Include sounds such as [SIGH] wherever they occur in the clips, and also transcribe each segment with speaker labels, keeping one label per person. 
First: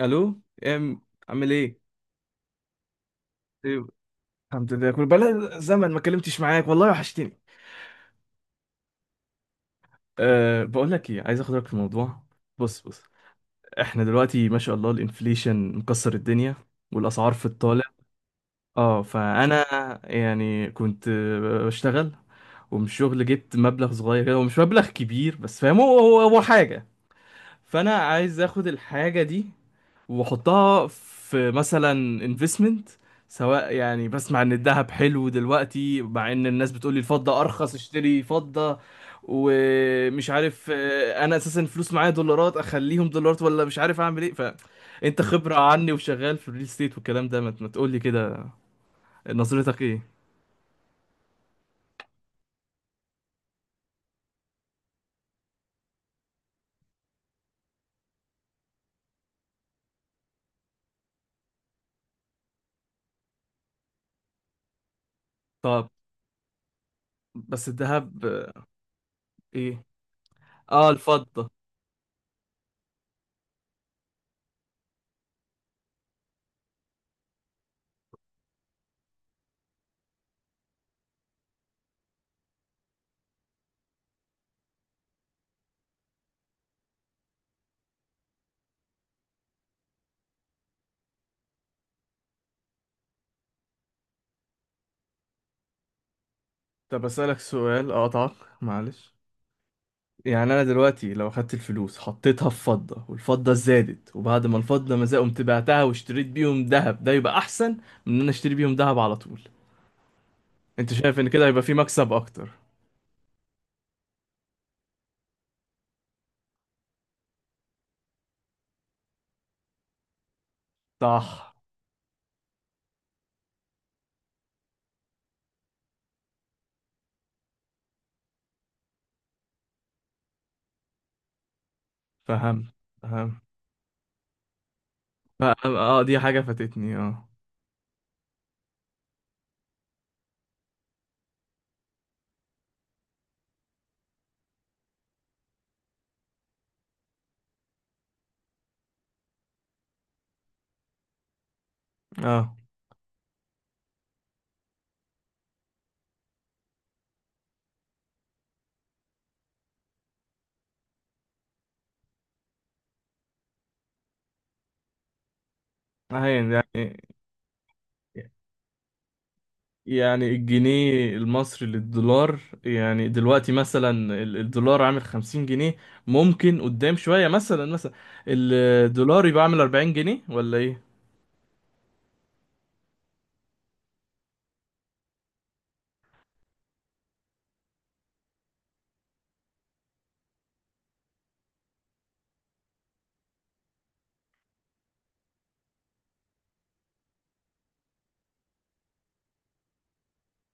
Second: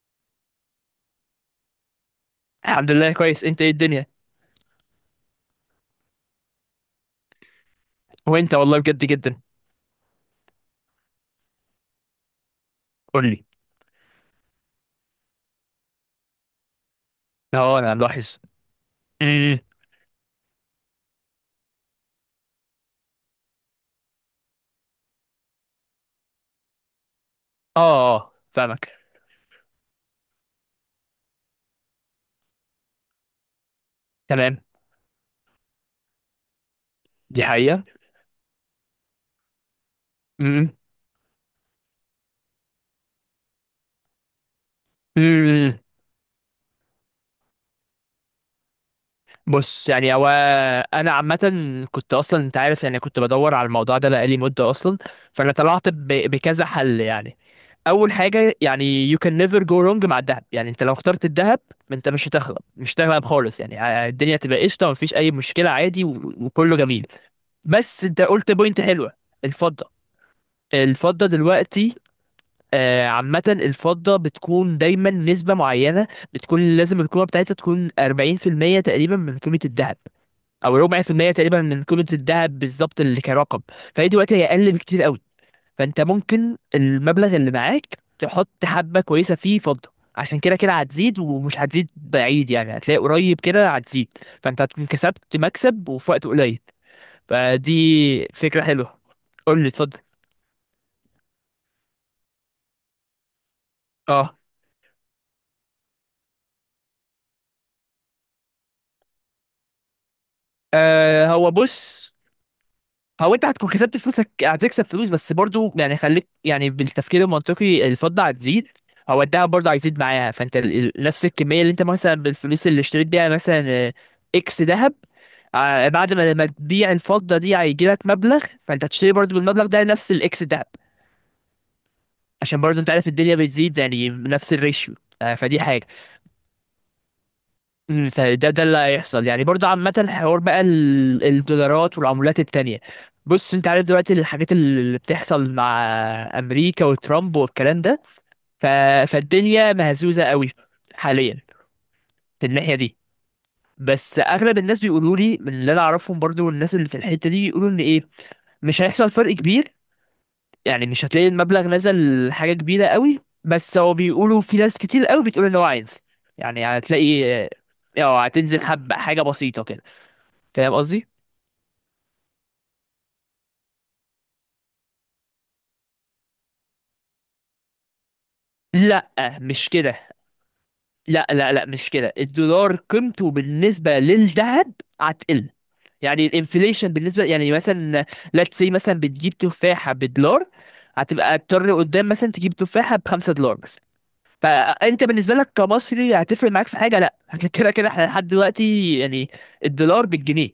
Speaker 1: الو، ام عامل ايه؟
Speaker 2: الحمد لله كويس، انت ايه
Speaker 1: طيب.
Speaker 2: الدنيا؟
Speaker 1: الحمد لله، كل بقى زمن ما كلمتش معاك، والله وحشتني.
Speaker 2: وانت والله بجد جدا.
Speaker 1: أه، بقول لك ايه، عايز اخد رايك في الموضوع. بص بص،
Speaker 2: قول لي.
Speaker 1: احنا دلوقتي ما شاء الله الانفليشن مكسر الدنيا، والاسعار في
Speaker 2: اه،
Speaker 1: الطالع.
Speaker 2: انا ملاحظ.
Speaker 1: اه
Speaker 2: امم.
Speaker 1: فانا، يعني كنت بشتغل، ومن الشغل جبت مبلغ صغير كده، ومش مبلغ كبير بس، فاهم هو حاجه.
Speaker 2: اه
Speaker 1: فانا
Speaker 2: اه،
Speaker 1: عايز اخد
Speaker 2: فاهمك.
Speaker 1: الحاجه دي واحطها في مثلا انفستمنت، سواء يعني بسمع ان
Speaker 2: تمام،
Speaker 1: الذهب حلو دلوقتي، مع ان الناس بتقولي الفضة
Speaker 2: دي
Speaker 1: ارخص،
Speaker 2: حقيقة.
Speaker 1: اشتري فضة. ومش
Speaker 2: امم.
Speaker 1: عارف. انا اساسا الفلوس معايا دولارات، اخليهم دولارات ولا مش عارف اعمل ايه. فانت خبرة
Speaker 2: امم.
Speaker 1: عني، وشغال في الريل ستيت والكلام ده، ما تقولي كده، نظرتك
Speaker 2: بص
Speaker 1: ايه؟
Speaker 2: يعني هو، انا عامة كنت اصلا، انت عارف يعني كنت بدور على الموضوع ده بقالي مدة اصلا. فانا طلعت بكذا حل يعني. اول حاجة يعني you can never go wrong مع الذهب. يعني انت لو اخترت الذهب، انت مش هتغلب، مش هتغلب خالص يعني. الدنيا تبقى قشطة، مفيش اي مشكلة
Speaker 1: طب
Speaker 2: عادي، وكله جميل.
Speaker 1: بس
Speaker 2: بس انت
Speaker 1: الذهب.
Speaker 2: قلت بوينت حلوة،
Speaker 1: ايه،
Speaker 2: الفضة.
Speaker 1: اه
Speaker 2: الفضة
Speaker 1: الفضة.
Speaker 2: دلوقتي، عامة الفضة بتكون دايما نسبة معينة، بتكون لازم القيمة بتاعتها تكون 40% تقريبا من قيمة الذهب، أو ربع في المية تقريبا من قيمة الذهب بالظبط اللي كرقم. فهي دلوقتي هي أقل بكتير قوي، فأنت ممكن المبلغ اللي معاك تحط حبة كويسة فيه فضة، عشان كده كده هتزيد، ومش هتزيد بعيد يعني، هتلاقي قريب كده هتزيد، فأنت هتكون كسبت مكسب وفي وقت قليل.
Speaker 1: طب اسألك سؤال،
Speaker 2: فدي
Speaker 1: اقطعك،
Speaker 2: فكرة حلوة.
Speaker 1: معلش.
Speaker 2: قول لي، اتفضل.
Speaker 1: يعني انا دلوقتي لو اخدت الفلوس حطيتها في فضة، والفضة زادت، وبعد ما الفضة ما زادت قمت بعتها واشتريت بيهم ذهب، ده يبقى احسن من ان انا اشتري بيهم ذهب على طول؟ انت شايف
Speaker 2: آه
Speaker 1: ان كده
Speaker 2: هو
Speaker 1: هيبقى في
Speaker 2: بص،
Speaker 1: مكسب اكتر؟
Speaker 2: هو انت هتكون كسبت فلوسك، هتكسب فلوس، بس برضو يعني خليك يعني بالتفكير المنطقي، الفضة هتزيد، هو الدهب برضه هيزيد معاها. فانت نفس
Speaker 1: صح.
Speaker 2: الكمية اللي انت مثلا بالفلوس اللي اشتريت بيها مثلا، اكس ذهب، بعد ما تبيع الفضة دي، هيجي لك مبلغ، فانت هتشتري برضه بالمبلغ ده نفس الاكس ذهب، عشان
Speaker 1: فهم،
Speaker 2: برضه انت عارف الدنيا
Speaker 1: فهم،
Speaker 2: بتزيد يعني نفس الريشيو. فدي
Speaker 1: فهم،
Speaker 2: حاجة.
Speaker 1: اه دي حاجة فاتتني، اه.
Speaker 2: فده اللي هيحصل يعني برضه. عامة الحوار بقى الدولارات والعملات التانية، بص انت عارف دلوقتي الحاجات اللي بتحصل مع امريكا وترامب والكلام ده، ف... فالدنيا مهزوزة قوي حاليا في
Speaker 1: اه
Speaker 2: الناحية دي. بس اغلب الناس بيقولوا لي من اللي انا اعرفهم برضه، والناس اللي في الحتة دي، بيقولوا ان ايه، مش هيحصل فرق كبير. يعني مش هتلاقي المبلغ نزل حاجة كبيرة قوي، بس هو بيقولوا في ناس كتير قوي بتقول ان هو هينزل. يعني
Speaker 1: يعني،
Speaker 2: هتلاقي اه هتنزل حبة، حاجة بسيطة كده.
Speaker 1: يعني
Speaker 2: فاهم قصدي؟
Speaker 1: الجنيه المصري للدولار، يعني دلوقتي مثلا الدولار عامل 50 جنيه، ممكن قدام شوية، مثلا مثلا
Speaker 2: لا،
Speaker 1: الدولار يبقى عامل
Speaker 2: مش
Speaker 1: 40
Speaker 2: كده.
Speaker 1: جنيه ولا ايه؟
Speaker 2: لا لا لا، مش كده. الدولار قيمته بالنسبة للذهب هتقل. يعني الانفليشن بالنسبة يعني مثلا، let's say مثلا بتجيب تفاحة بدولار، هتبقى تضطر قدام مثلا تجيب تفاحة بخمسة دولار مثلا. فانت بالنسبة لك كمصري هتفرق معاك في حاجة؟ لا [LAUGHS] كده كده احنا لحد دلوقتي يعني الدولار بالجنيه،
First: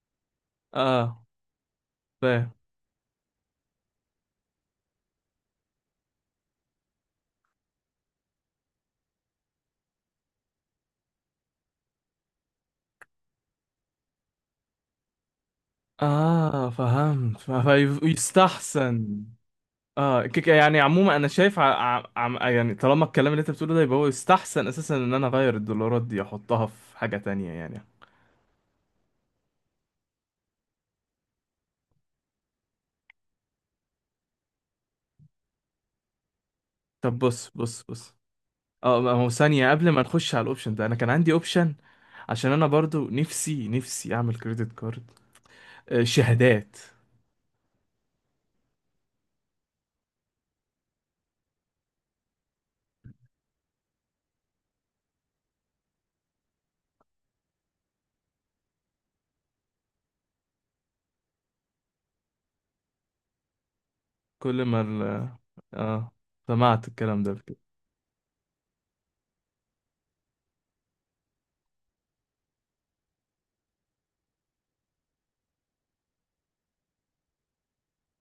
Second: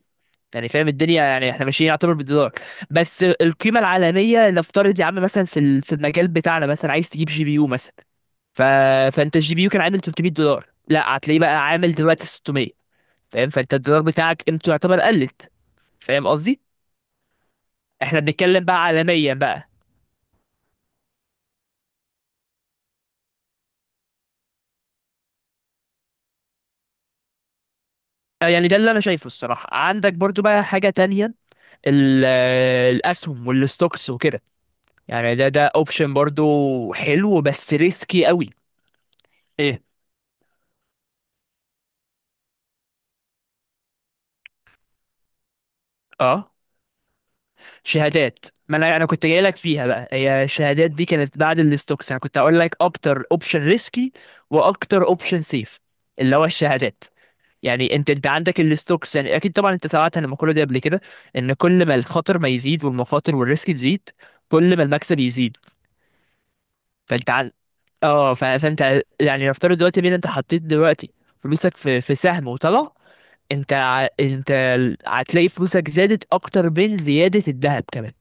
Speaker 2: يعني فاهم
Speaker 1: اه،
Speaker 2: الدنيا، يعني احنا ماشيين يعتبر
Speaker 1: فاهم.
Speaker 2: بالدولار. بس القيمة العالمية نفترض يا عم مثلا، في في المجال بتاعنا، مثلا عايز تجيب جي بي يو مثلا، ف... فانت الجي بي يو كان عامل 300 دولار، لا هتلاقيه بقى عامل دلوقتي 600. فاهم؟ فانت الدولار بتاعك قيمته يعتبر قلت. فاهم قصدي؟
Speaker 1: اه فهمت،
Speaker 2: احنا بنتكلم بقى
Speaker 1: فيستحسن.
Speaker 2: عالميا بقى.
Speaker 1: اه يعني عموما انا شايف، يعني طالما الكلام اللي انت بتقوله ده، يبقى هو يستحسن اساسا ان انا اغير الدولارات دي احطها في حاجة تانية يعني.
Speaker 2: يعني ده اللي انا شايفه الصراحه. عندك برضو بقى حاجه تانية، الاسهم والستوكس وكده، يعني ده ده اوبشن برضو
Speaker 1: طب
Speaker 2: حلو
Speaker 1: بص
Speaker 2: بس
Speaker 1: بص بص،
Speaker 2: ريسكي قوي.
Speaker 1: اه ما هو ثانية
Speaker 2: ايه؟
Speaker 1: قبل ما نخش على الاوبشن ده، انا كان عندي اوبشن، عشان انا برضو نفسي نفسي اعمل كريدت كارد، آه
Speaker 2: اه،
Speaker 1: شهادات.
Speaker 2: شهادات. ما انا كنت جاي لك فيها بقى. هي الشهادات دي كانت بعد الستوكس. انا كنت هقول لك اكتر اوبشن ريسكي واكتر اوبشن سيف، اللي هو الشهادات. يعني انت عندك الستوكس. يعني اكيد طبعا انت سمعت عن المقوله دي قبل كده، ان كل ما الخطر ما يزيد والمخاطر والريسك تزيد،
Speaker 1: كل
Speaker 2: كل
Speaker 1: ما
Speaker 2: ما
Speaker 1: ال...
Speaker 2: المكسب يزيد.
Speaker 1: اه، سمعت الكلام ده
Speaker 2: فانت
Speaker 1: قبل كده.
Speaker 2: فانت يعني نفترض دلوقتي، مين انت حطيت دلوقتي فلوسك في سهم وطلع، انت هتلاقي فلوسك زادت اكتر من زيادة الذهب كمان.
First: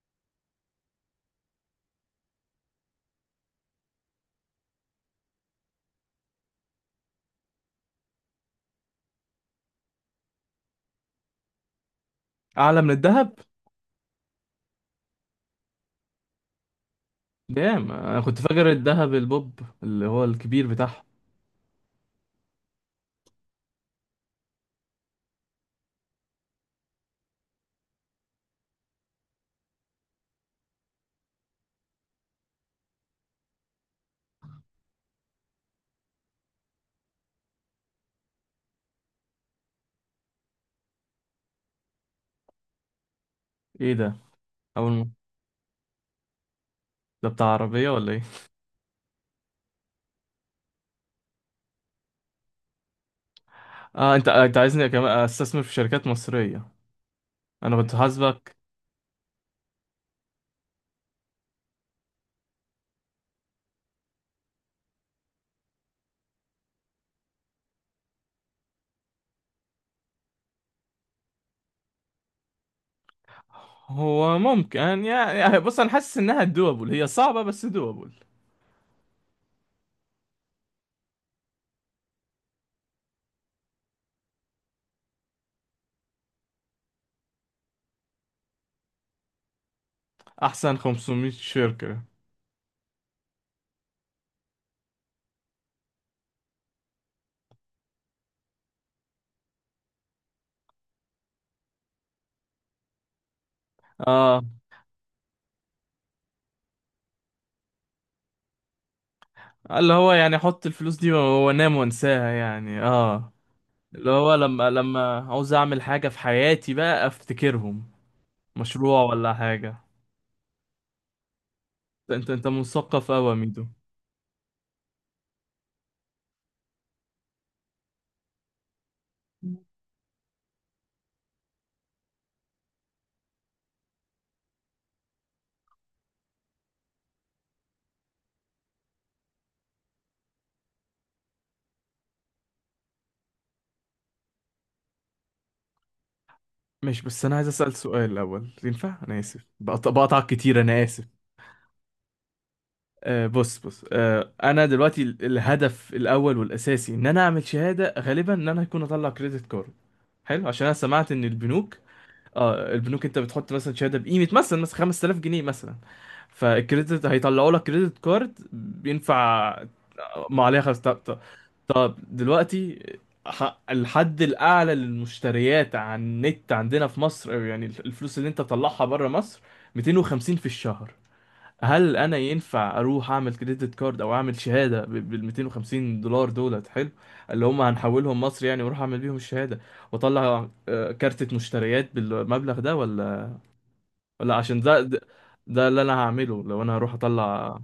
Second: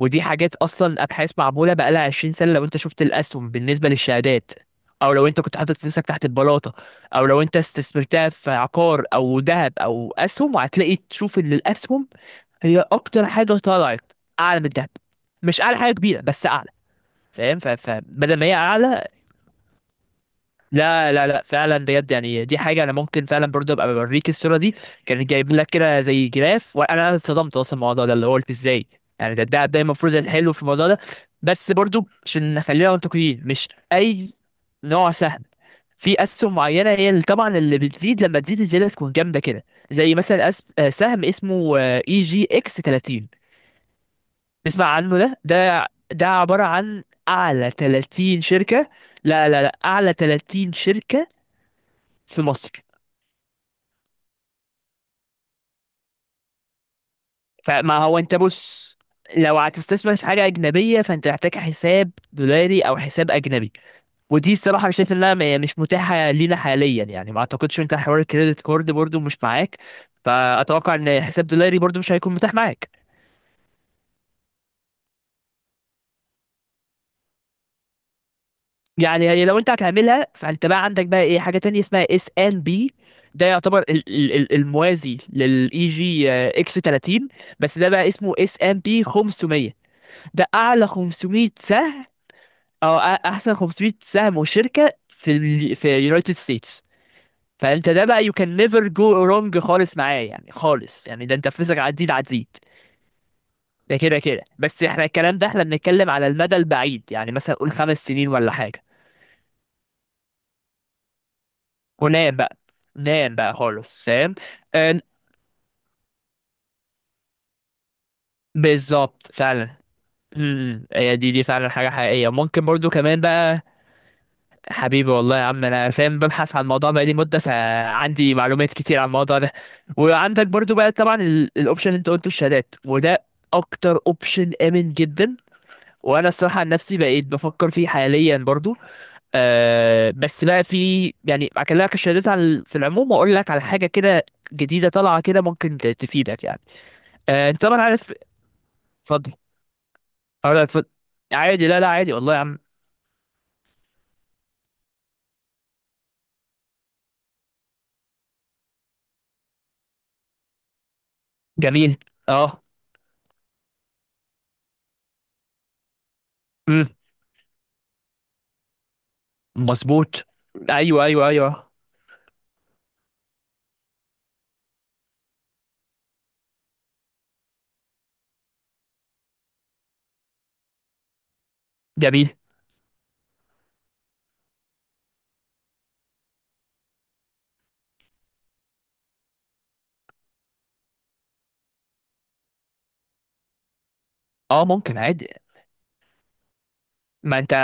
Speaker 2: ودي حاجات اصلا ابحاث معمولة بقالها 20 سنة، لو انت شفت الاسهم بالنسبة للشهادات، او لو انت كنت حاطط فلوسك تحت البلاطة، او لو انت استثمرتها في عقار او ذهب او اسهم، وهتلاقي تشوف ان الاسهم
Speaker 1: اعلى
Speaker 2: هي
Speaker 1: من
Speaker 2: اكتر
Speaker 1: الذهب؟
Speaker 2: حاجة طلعت، اعلى من الذهب، مش اعلى حاجة كبيرة بس اعلى. فاهم؟
Speaker 1: دام انا
Speaker 2: فبدل
Speaker 1: كنت
Speaker 2: ما هي
Speaker 1: فاكر
Speaker 2: اعلى.
Speaker 1: الذهب البوب اللي هو الكبير بتاعها.
Speaker 2: لا لا لا، فعلا بجد يعني دي حاجه انا ممكن فعلا برضه ابقى بوريك الصوره دي، كان جايب لك كده زي جراف وانا اتصدمت اصلا من الموضوع ده، اللي هو قلت ازاي يعني ده المفروض الحلو في الموضوع ده. بس برضه عشان نخلينا منطقيين، مش اي نوع سهم. في اسهم معينه هي اللي طبعا اللي بتزيد، لما تزيد الزياده تكون جامده كده، زي مثلا أس... آه، سهم اسمه اي جي اكس 30.
Speaker 1: ايه ده؟
Speaker 2: تسمع
Speaker 1: اول م-
Speaker 2: عنه؟ ده ده عباره عن
Speaker 1: ده بتاع
Speaker 2: اعلى
Speaker 1: عربية ولا ايه؟
Speaker 2: 30 شركه. لا لا لا، اعلى 30 شركه في مصر.
Speaker 1: اه، انت عايزني كمان استثمر في شركات مصرية، انا كنت
Speaker 2: فما هو انت
Speaker 1: حاسبك.
Speaker 2: بص، لو هتستثمر في حاجة أجنبية فأنت محتاج حساب دولاري أو حساب أجنبي، ودي الصراحة شايف إنها مش متاحة لينا حاليا يعني. ما أعتقدش، أنت حوار الكريدت كارد برضو مش معاك، فأتوقع إن حساب دولاري برضو مش هيكون متاح معاك.
Speaker 1: هو ممكن يعني، يعني بص انا حاسس انها دوبل، هي صعبة بس دوبل.
Speaker 2: يعني هي لو أنت هتعملها، فأنت بقى عندك بقى إيه، حاجة تانية اسمها اس ان بي. ده يعتبر الموازي للاي جي اكس 30، بس ده بقى اسمه اس ان بي 500. ده
Speaker 1: احسن
Speaker 2: أعلى
Speaker 1: 500
Speaker 2: 500
Speaker 1: شركة.
Speaker 2: سهم، او احسن 500 سهم وشركه في ال في يونايتد ستيتس. فانت ده بقى يو كان نيفر جو رونج خالص معاه يعني، خالص يعني، ده انت فلوسك عديد عديد، ده كده كده.
Speaker 1: اه،
Speaker 2: بس احنا الكلام ده احنا بنتكلم على المدى البعيد، يعني مثلا قول خمس سنين ولا حاجه.
Speaker 1: اللي هو يعني احط الفلوس دي وانام وانساها
Speaker 2: ونام بقى،
Speaker 1: يعني، اه.
Speaker 2: نام بقى خالص.
Speaker 1: اللي هو
Speaker 2: فاهم؟
Speaker 1: لما
Speaker 2: آه،
Speaker 1: عاوز اعمل حاجة في حياتي بقى افتكرهم، مشروع
Speaker 2: بالظبط،
Speaker 1: ولا
Speaker 2: فعلا.
Speaker 1: حاجة.
Speaker 2: امم، هي دي دي فعلا حاجه حقيقيه
Speaker 1: انت
Speaker 2: ممكن برضو
Speaker 1: مثقف
Speaker 2: كمان
Speaker 1: قوي يا
Speaker 2: بقى.
Speaker 1: ميدو.
Speaker 2: حبيبي، والله يا عم انا فاهم، ببحث عن الموضوع بقالي مده، فعندي معلومات كتير عن الموضوع ده. وعندك برضو بقى طبعا الاوبشن اللي انت قلته، الشهادات، وده اكتر اوبشن امن جدا، وانا الصراحه عن نفسي بقيت بفكر فيه حاليا برضو. آه بس بقى في يعني، اكلمك الشهادات على في العموم، واقول لك على حاجه كده جديده طالعه كده ممكن تفيدك يعني.
Speaker 1: ماشي، بس انا عايز
Speaker 2: آه انت
Speaker 1: اسال
Speaker 2: طبعا
Speaker 1: سؤال
Speaker 2: عارف،
Speaker 1: الاول، ينفع؟ انا
Speaker 2: اتفضل.
Speaker 1: اسف، بقطعك
Speaker 2: اه
Speaker 1: كتير،
Speaker 2: لا،
Speaker 1: انا
Speaker 2: اتفضل.
Speaker 1: اسف.
Speaker 2: عادي، لا لا، عادي والله يا عم.
Speaker 1: بص بص، انا دلوقتي الهدف الاول والاساسي ان انا اعمل شهاده، غالبا ان انا هكون اطلع كريدت كارد حلو، عشان انا سمعت ان البنوك،
Speaker 2: جميل. اه.
Speaker 1: اه البنوك انت بتحط مثلا شهاده بقيمه مثلا مثلا 5000 جنيه مثلا،
Speaker 2: امم،
Speaker 1: فالكريدت هيطلعوا لك كريدت كارد بينفع
Speaker 2: مظبوط.
Speaker 1: ما عليها خمس. طب
Speaker 2: ايوه
Speaker 1: طب،
Speaker 2: ايوه ايوه.
Speaker 1: طب دلوقتي، الحد الاعلى للمشتريات على النت عندنا في مصر، أو يعني الفلوس اللي انت تطلعها بره مصر، 250 في الشهر. هل انا
Speaker 2: جميل.
Speaker 1: ينفع اروح اعمل كريدت كارد او اعمل شهاده بال 250 دولار دولت حلو، اللي هم هنحولهم مصر يعني، واروح اعمل بيهم الشهاده، واطلع كارتة مشتريات بالمبلغ ده؟ ولا عشان
Speaker 2: اه،
Speaker 1: ده
Speaker 2: ممكن
Speaker 1: ده
Speaker 2: عادي.
Speaker 1: ده اللي انا هعمله لو انا هروح
Speaker 2: ما انت،
Speaker 1: اطلع،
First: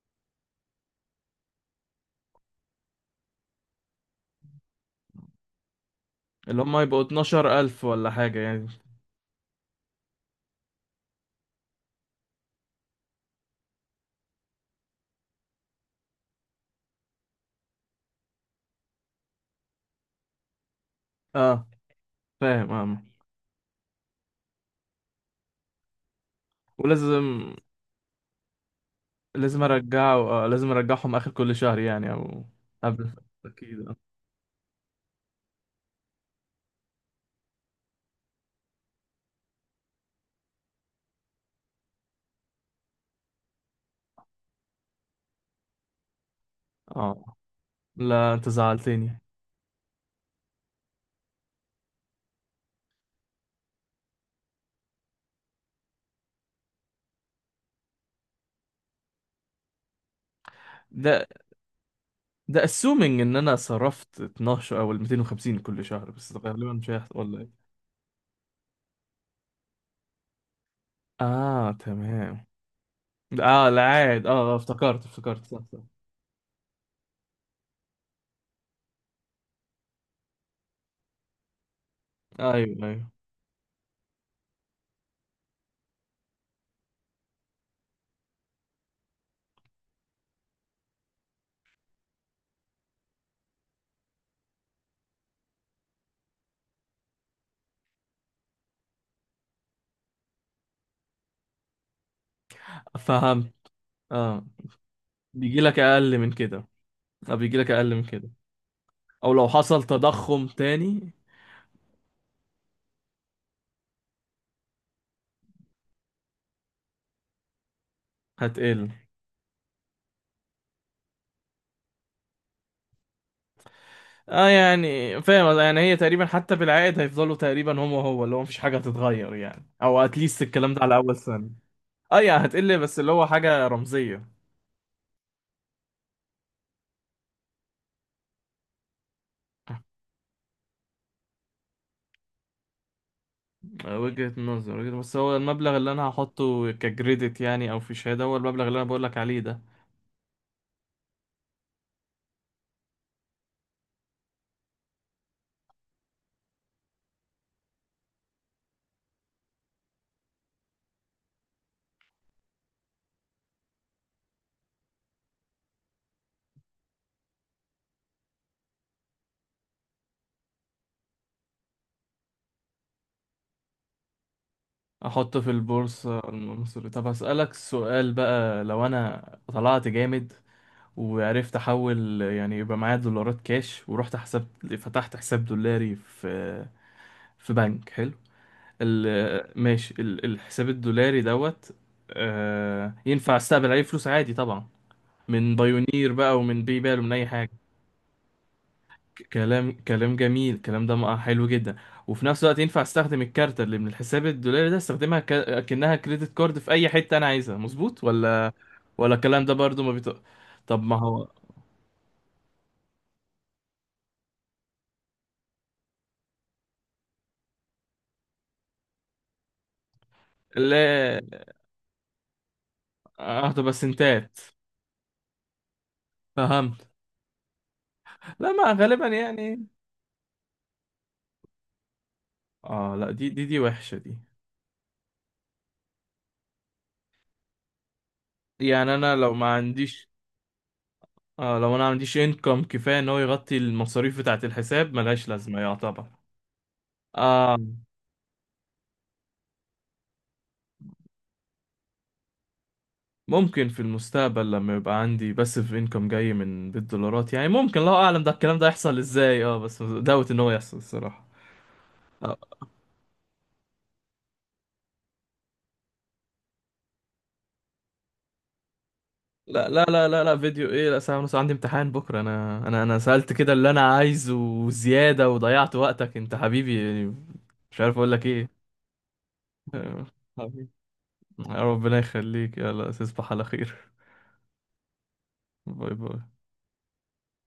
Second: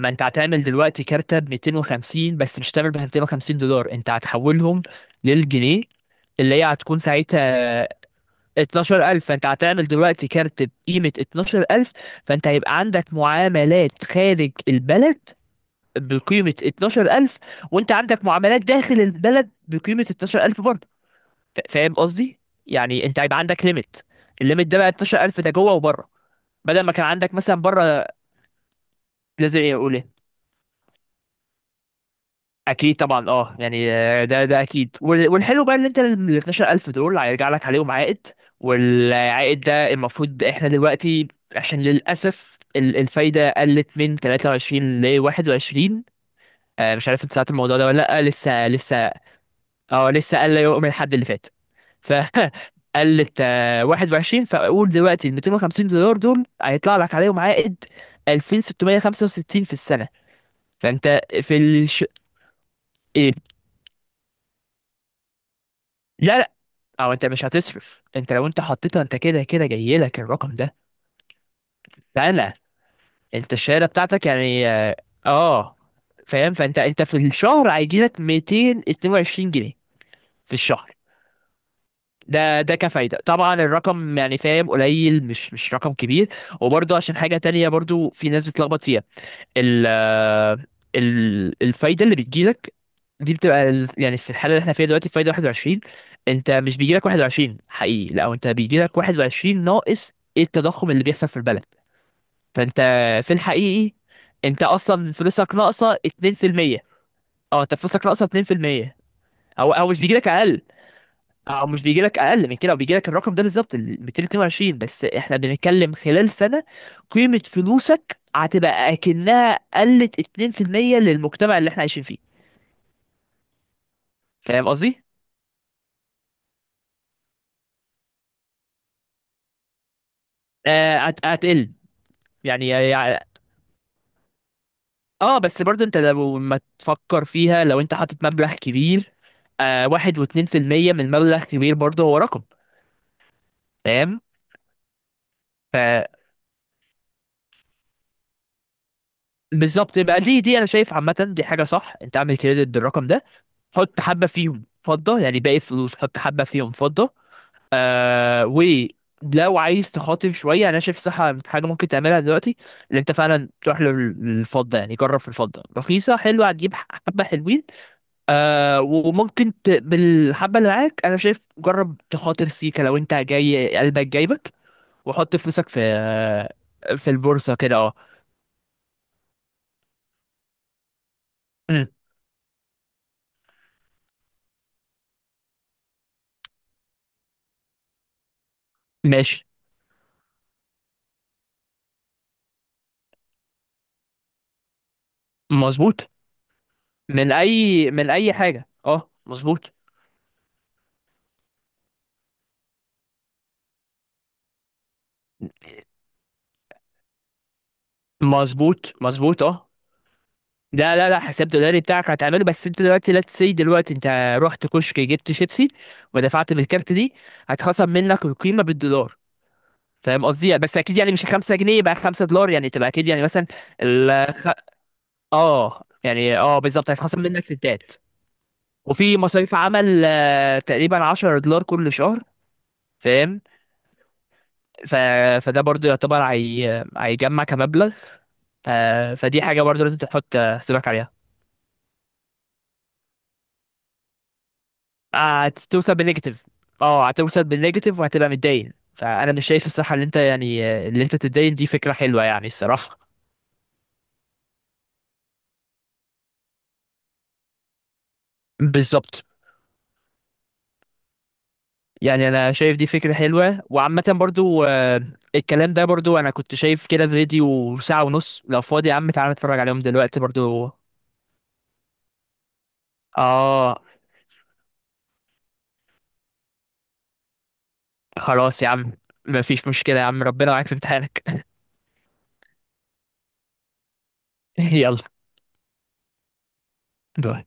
Speaker 2: ما انت هتعمل دلوقتي كارتة ب 250، بس مش هتعمل ب 250 دولار، انت هتحولهم للجنيه، اللي
Speaker 1: اللي
Speaker 2: هي
Speaker 1: هم
Speaker 2: هتكون
Speaker 1: يبقوا 12000
Speaker 2: ساعتها
Speaker 1: ولا حاجه يعني.
Speaker 2: 12,000. فانت هتعمل دلوقتي كارت بقيمة 12,000، فانت هيبقى عندك معاملات خارج البلد بقيمة 12,000، وانت عندك معاملات داخل البلد بقيمة 12,000 برضه.
Speaker 1: اه
Speaker 2: فاهم قصدي؟
Speaker 1: فاهم، اه.
Speaker 2: يعني انت هيبقى عندك ليميت، الليميت ده بقى 12,000، ده جوه وبره، بدل ما كان عندك
Speaker 1: ولازم
Speaker 2: مثلا بره. لازم
Speaker 1: لازم
Speaker 2: يقول ايه؟
Speaker 1: ارجعه آه لازم ارجعهم اخر كل شهر يعني، او
Speaker 2: اكيد
Speaker 1: قبل،
Speaker 2: طبعا اه
Speaker 1: اكيد،
Speaker 2: يعني،
Speaker 1: اه.
Speaker 2: ده ده اكيد. والحلو بقى ان انت ال 12,000 دول هيرجع لك عليهم عائد. والعائد ده المفروض احنا دلوقتي، عشان للاسف الفايده قلت من 23 ل 21. مش عارف انت
Speaker 1: آه.
Speaker 2: ساعات الموضوع ده ولا لا
Speaker 1: لا، انت
Speaker 2: لسه لسه.
Speaker 1: زعلتني.
Speaker 2: اه لسه، قال لا يؤمن الحد اللي فات، ف [LAUGHS] قلت 21. فاقول دلوقتي ال 250 دولار دول هيطلع لك عليهم عائد 2665 في السنه. فانت
Speaker 1: ده
Speaker 2: في
Speaker 1: ده assuming
Speaker 2: إيه؟
Speaker 1: ان انا صرفت 12 او ال 250 كل شهر، بس ده
Speaker 2: لا،
Speaker 1: غالبا مش
Speaker 2: او
Speaker 1: هيحصل
Speaker 2: انت
Speaker 1: ولا
Speaker 2: مش
Speaker 1: ايه؟
Speaker 2: هتصرف. انت لو انت حطيتها، انت كده كده جاي لك الرقم ده.
Speaker 1: اه تمام.
Speaker 2: فانا، انت
Speaker 1: اه
Speaker 2: الشهاده
Speaker 1: العائد،
Speaker 2: بتاعتك
Speaker 1: اه،
Speaker 2: يعني اه،
Speaker 1: افتكرت افتكرت، صح
Speaker 2: آه،
Speaker 1: صح.
Speaker 2: فاهم. فانت انت في الشهر هيجي لك 222 جنيه في الشهر.
Speaker 1: ايوه
Speaker 2: ده ده
Speaker 1: ايوه.
Speaker 2: كفايده طبعا، الرقم يعني فاهم قليل، مش مش رقم كبير. وبرضه عشان حاجه تانية برضه في ناس بتلخبط فيها، ال آه، الفايده اللي بتجيلك دي بتبقى يعني في الحاله اللي احنا فيها دلوقتي فايده 21، انت مش بيجي لك 21 حقيقي، لا انت بيجي لك 21 ناقص ايه، التضخم اللي بيحصل في البلد. فانت في
Speaker 1: فهمت.
Speaker 2: الحقيقي
Speaker 1: اه
Speaker 2: انت اصلا فلوسك
Speaker 1: بيجي لك
Speaker 2: ناقصه
Speaker 1: اقل من كده
Speaker 2: 2%.
Speaker 1: اه بيجي
Speaker 2: اه،
Speaker 1: لك
Speaker 2: انت
Speaker 1: اقل من
Speaker 2: فلوسك ناقصه
Speaker 1: كده،
Speaker 2: 2%،
Speaker 1: او لو
Speaker 2: او
Speaker 1: حصل
Speaker 2: او مش بيجي لك
Speaker 1: تضخم
Speaker 2: اقل،
Speaker 1: تاني.
Speaker 2: او مش بيجي لك اقل من كده، وبيجي لك الرقم ده بالظبط، ال 222. بس احنا بنتكلم خلال سنه، قيمه فلوسك
Speaker 1: هتقل،
Speaker 2: هتبقى اكنها قلت 2% للمجتمع اللي احنا عايشين فيه.
Speaker 1: اه
Speaker 2: فاهم قصدي؟
Speaker 1: يعني فاهم، يعني هي تقريبا حتى بالعائد هيفضلوا تقريبا هم، هو اللي هو مفيش حاجة هتتغير يعني، او اتليست الكلام ده على اول سنة.
Speaker 2: هتقل.
Speaker 1: اه يعني
Speaker 2: يعني,
Speaker 1: هتقل بس اللي
Speaker 2: يعني
Speaker 1: هو حاجة رمزية.
Speaker 2: اه، بس برضه انت لو ما تفكر فيها، لو انت حاطط مبلغ كبير، آه واحد واتنين في المية من مبلغ كبير برضه هو رقم. فاهم؟
Speaker 1: وجهة نظر، بس هو المبلغ اللي انا هحطه ككريدت يعني، او في شهادة، هو المبلغ اللي انا بقولك عليه ده.
Speaker 2: فبالظبط. يبقى دي دي انا شايف عامة دي حاجة صح، انت اعمل كريدت بالرقم ده، حط حبة فيهم فضة، يعني باقي الفلوس حط حبة فيهم فضة. آه ولو عايز تخاطر شوية، انا شايف صح حاجة ممكن تعملها دلوقتي، اللي انت فعلا تروح للفضة، يعني جرب في الفضة رخيصة حلوة، هتجيب حبة حلوين. آه وممكن بالحبة اللي معاك أنا شايف جرب تخاطر سيكا لو أنت جاي قلبك جايبك، وحط
Speaker 1: احطه في
Speaker 2: فلوسك في
Speaker 1: البورصة المصرية. طب
Speaker 2: في
Speaker 1: هسألك
Speaker 2: البورصة كده، أه.
Speaker 1: سؤال بقى، لو انا طلعت جامد وعرفت
Speaker 2: أمم،
Speaker 1: احول يعني، يبقى معايا دولارات كاش ورحت حساب، فتحت حساب دولاري في بنك حلو،
Speaker 2: ماشي.
Speaker 1: ماشي، الحساب الدولاري دوت، ينفع استقبل عليه فلوس عادي طبعا، من
Speaker 2: مظبوط.
Speaker 1: بايونير بقى، ومن باي بال، ومن اي
Speaker 2: من
Speaker 1: حاجة.
Speaker 2: أي، من أي حاجة أه،
Speaker 1: كلام
Speaker 2: مظبوط.
Speaker 1: كلام جميل، الكلام ده حلو جدا، وفي نفس الوقت ينفع استخدم الكارت اللي من الحساب الدولاري ده، استخدمها كأنها كريدت كارد في اي حتة انا عايزها، مظبوط ولا؟
Speaker 2: مظبوط،
Speaker 1: ولا
Speaker 2: مظبوط
Speaker 1: الكلام ده
Speaker 2: أه.
Speaker 1: برضو ما بيط... طب ما
Speaker 2: لا لا لا،
Speaker 1: هو،
Speaker 2: حساب دولاري بتاعك هتعمله، بس أنت دلوقتي لا تسي دلوقتي أنت رحت كشك جبت شيبسي ودفعت بالكارت دي، هتخصم منك القيمة بالدولار. فاهم قصدي؟ يعني بس أكيد يعني
Speaker 1: لا،
Speaker 2: مش 5 جنيه بقى 5 دولار يعني، تبقى أكيد يعني مثلا.
Speaker 1: اه طب سنتات.
Speaker 2: اه، يعني اه
Speaker 1: فهمت.
Speaker 2: بالظبط، هيتخصم منك ستات.
Speaker 1: لا، ما غالبا
Speaker 2: وفي مصاريف
Speaker 1: يعني.
Speaker 2: عمل تقريبا 10 دولار كل شهر.
Speaker 1: اه لا، دي
Speaker 2: فاهم؟
Speaker 1: دي دي وحشة دي.
Speaker 2: ف... فده برضو يعتبر هيجمع كمبلغ. ف...
Speaker 1: يعني انا لو
Speaker 2: فدي
Speaker 1: ما
Speaker 2: حاجة برضو لازم
Speaker 1: عنديش،
Speaker 2: تحط حسابك عليها،
Speaker 1: اه لو انا ما عنديش انكم كفاية ان هو يغطي المصاريف بتاعة الحساب ملهاش لازمة
Speaker 2: هتوصل
Speaker 1: يعتبر.
Speaker 2: بالنيجاتيف. اه، هتوصل
Speaker 1: اه
Speaker 2: بالنيجاتيف وهتبقى متدين، فأنا مش شايف الصراحة اللي انت يعني اللي انت تتدين دي فكرة حلوة يعني، الصراحة.
Speaker 1: ممكن في المستقبل لما يبقى عندي باسيف انكم جاي من بالدولارات يعني، ممكن، الله اعلم ده الكلام ده يحصل
Speaker 2: بالظبط.
Speaker 1: ازاي، اه بس دوت ان هو يحصل الصراحه.
Speaker 2: يعني
Speaker 1: آه،
Speaker 2: انا شايف دي فكرة حلوة، وعامة برضو الكلام ده برضو انا كنت شايف كده فيديو ساعة ونص، لو فاضي يا عم تعالى نتفرج
Speaker 1: لا
Speaker 2: عليهم
Speaker 1: لا لا
Speaker 2: دلوقتي
Speaker 1: لا لا، فيديو
Speaker 2: برضو.
Speaker 1: ايه، لا ساعه ونص، عندي امتحان بكره، انا سالت كده اللي انا
Speaker 2: اه،
Speaker 1: عايزه وزياده، وضيعت وقتك انت حبيبي يعني، مش عارف اقول لك ايه.
Speaker 2: خلاص يا عم، مفيش مشكلة يا
Speaker 1: آه،
Speaker 2: عم، ربنا معاك
Speaker 1: حبيبي،
Speaker 2: في امتحانك.
Speaker 1: ربنا يخليك، يلا تصبح على خير.
Speaker 2: [LAUGHS] يلا،
Speaker 1: باي باي.
Speaker 2: باي.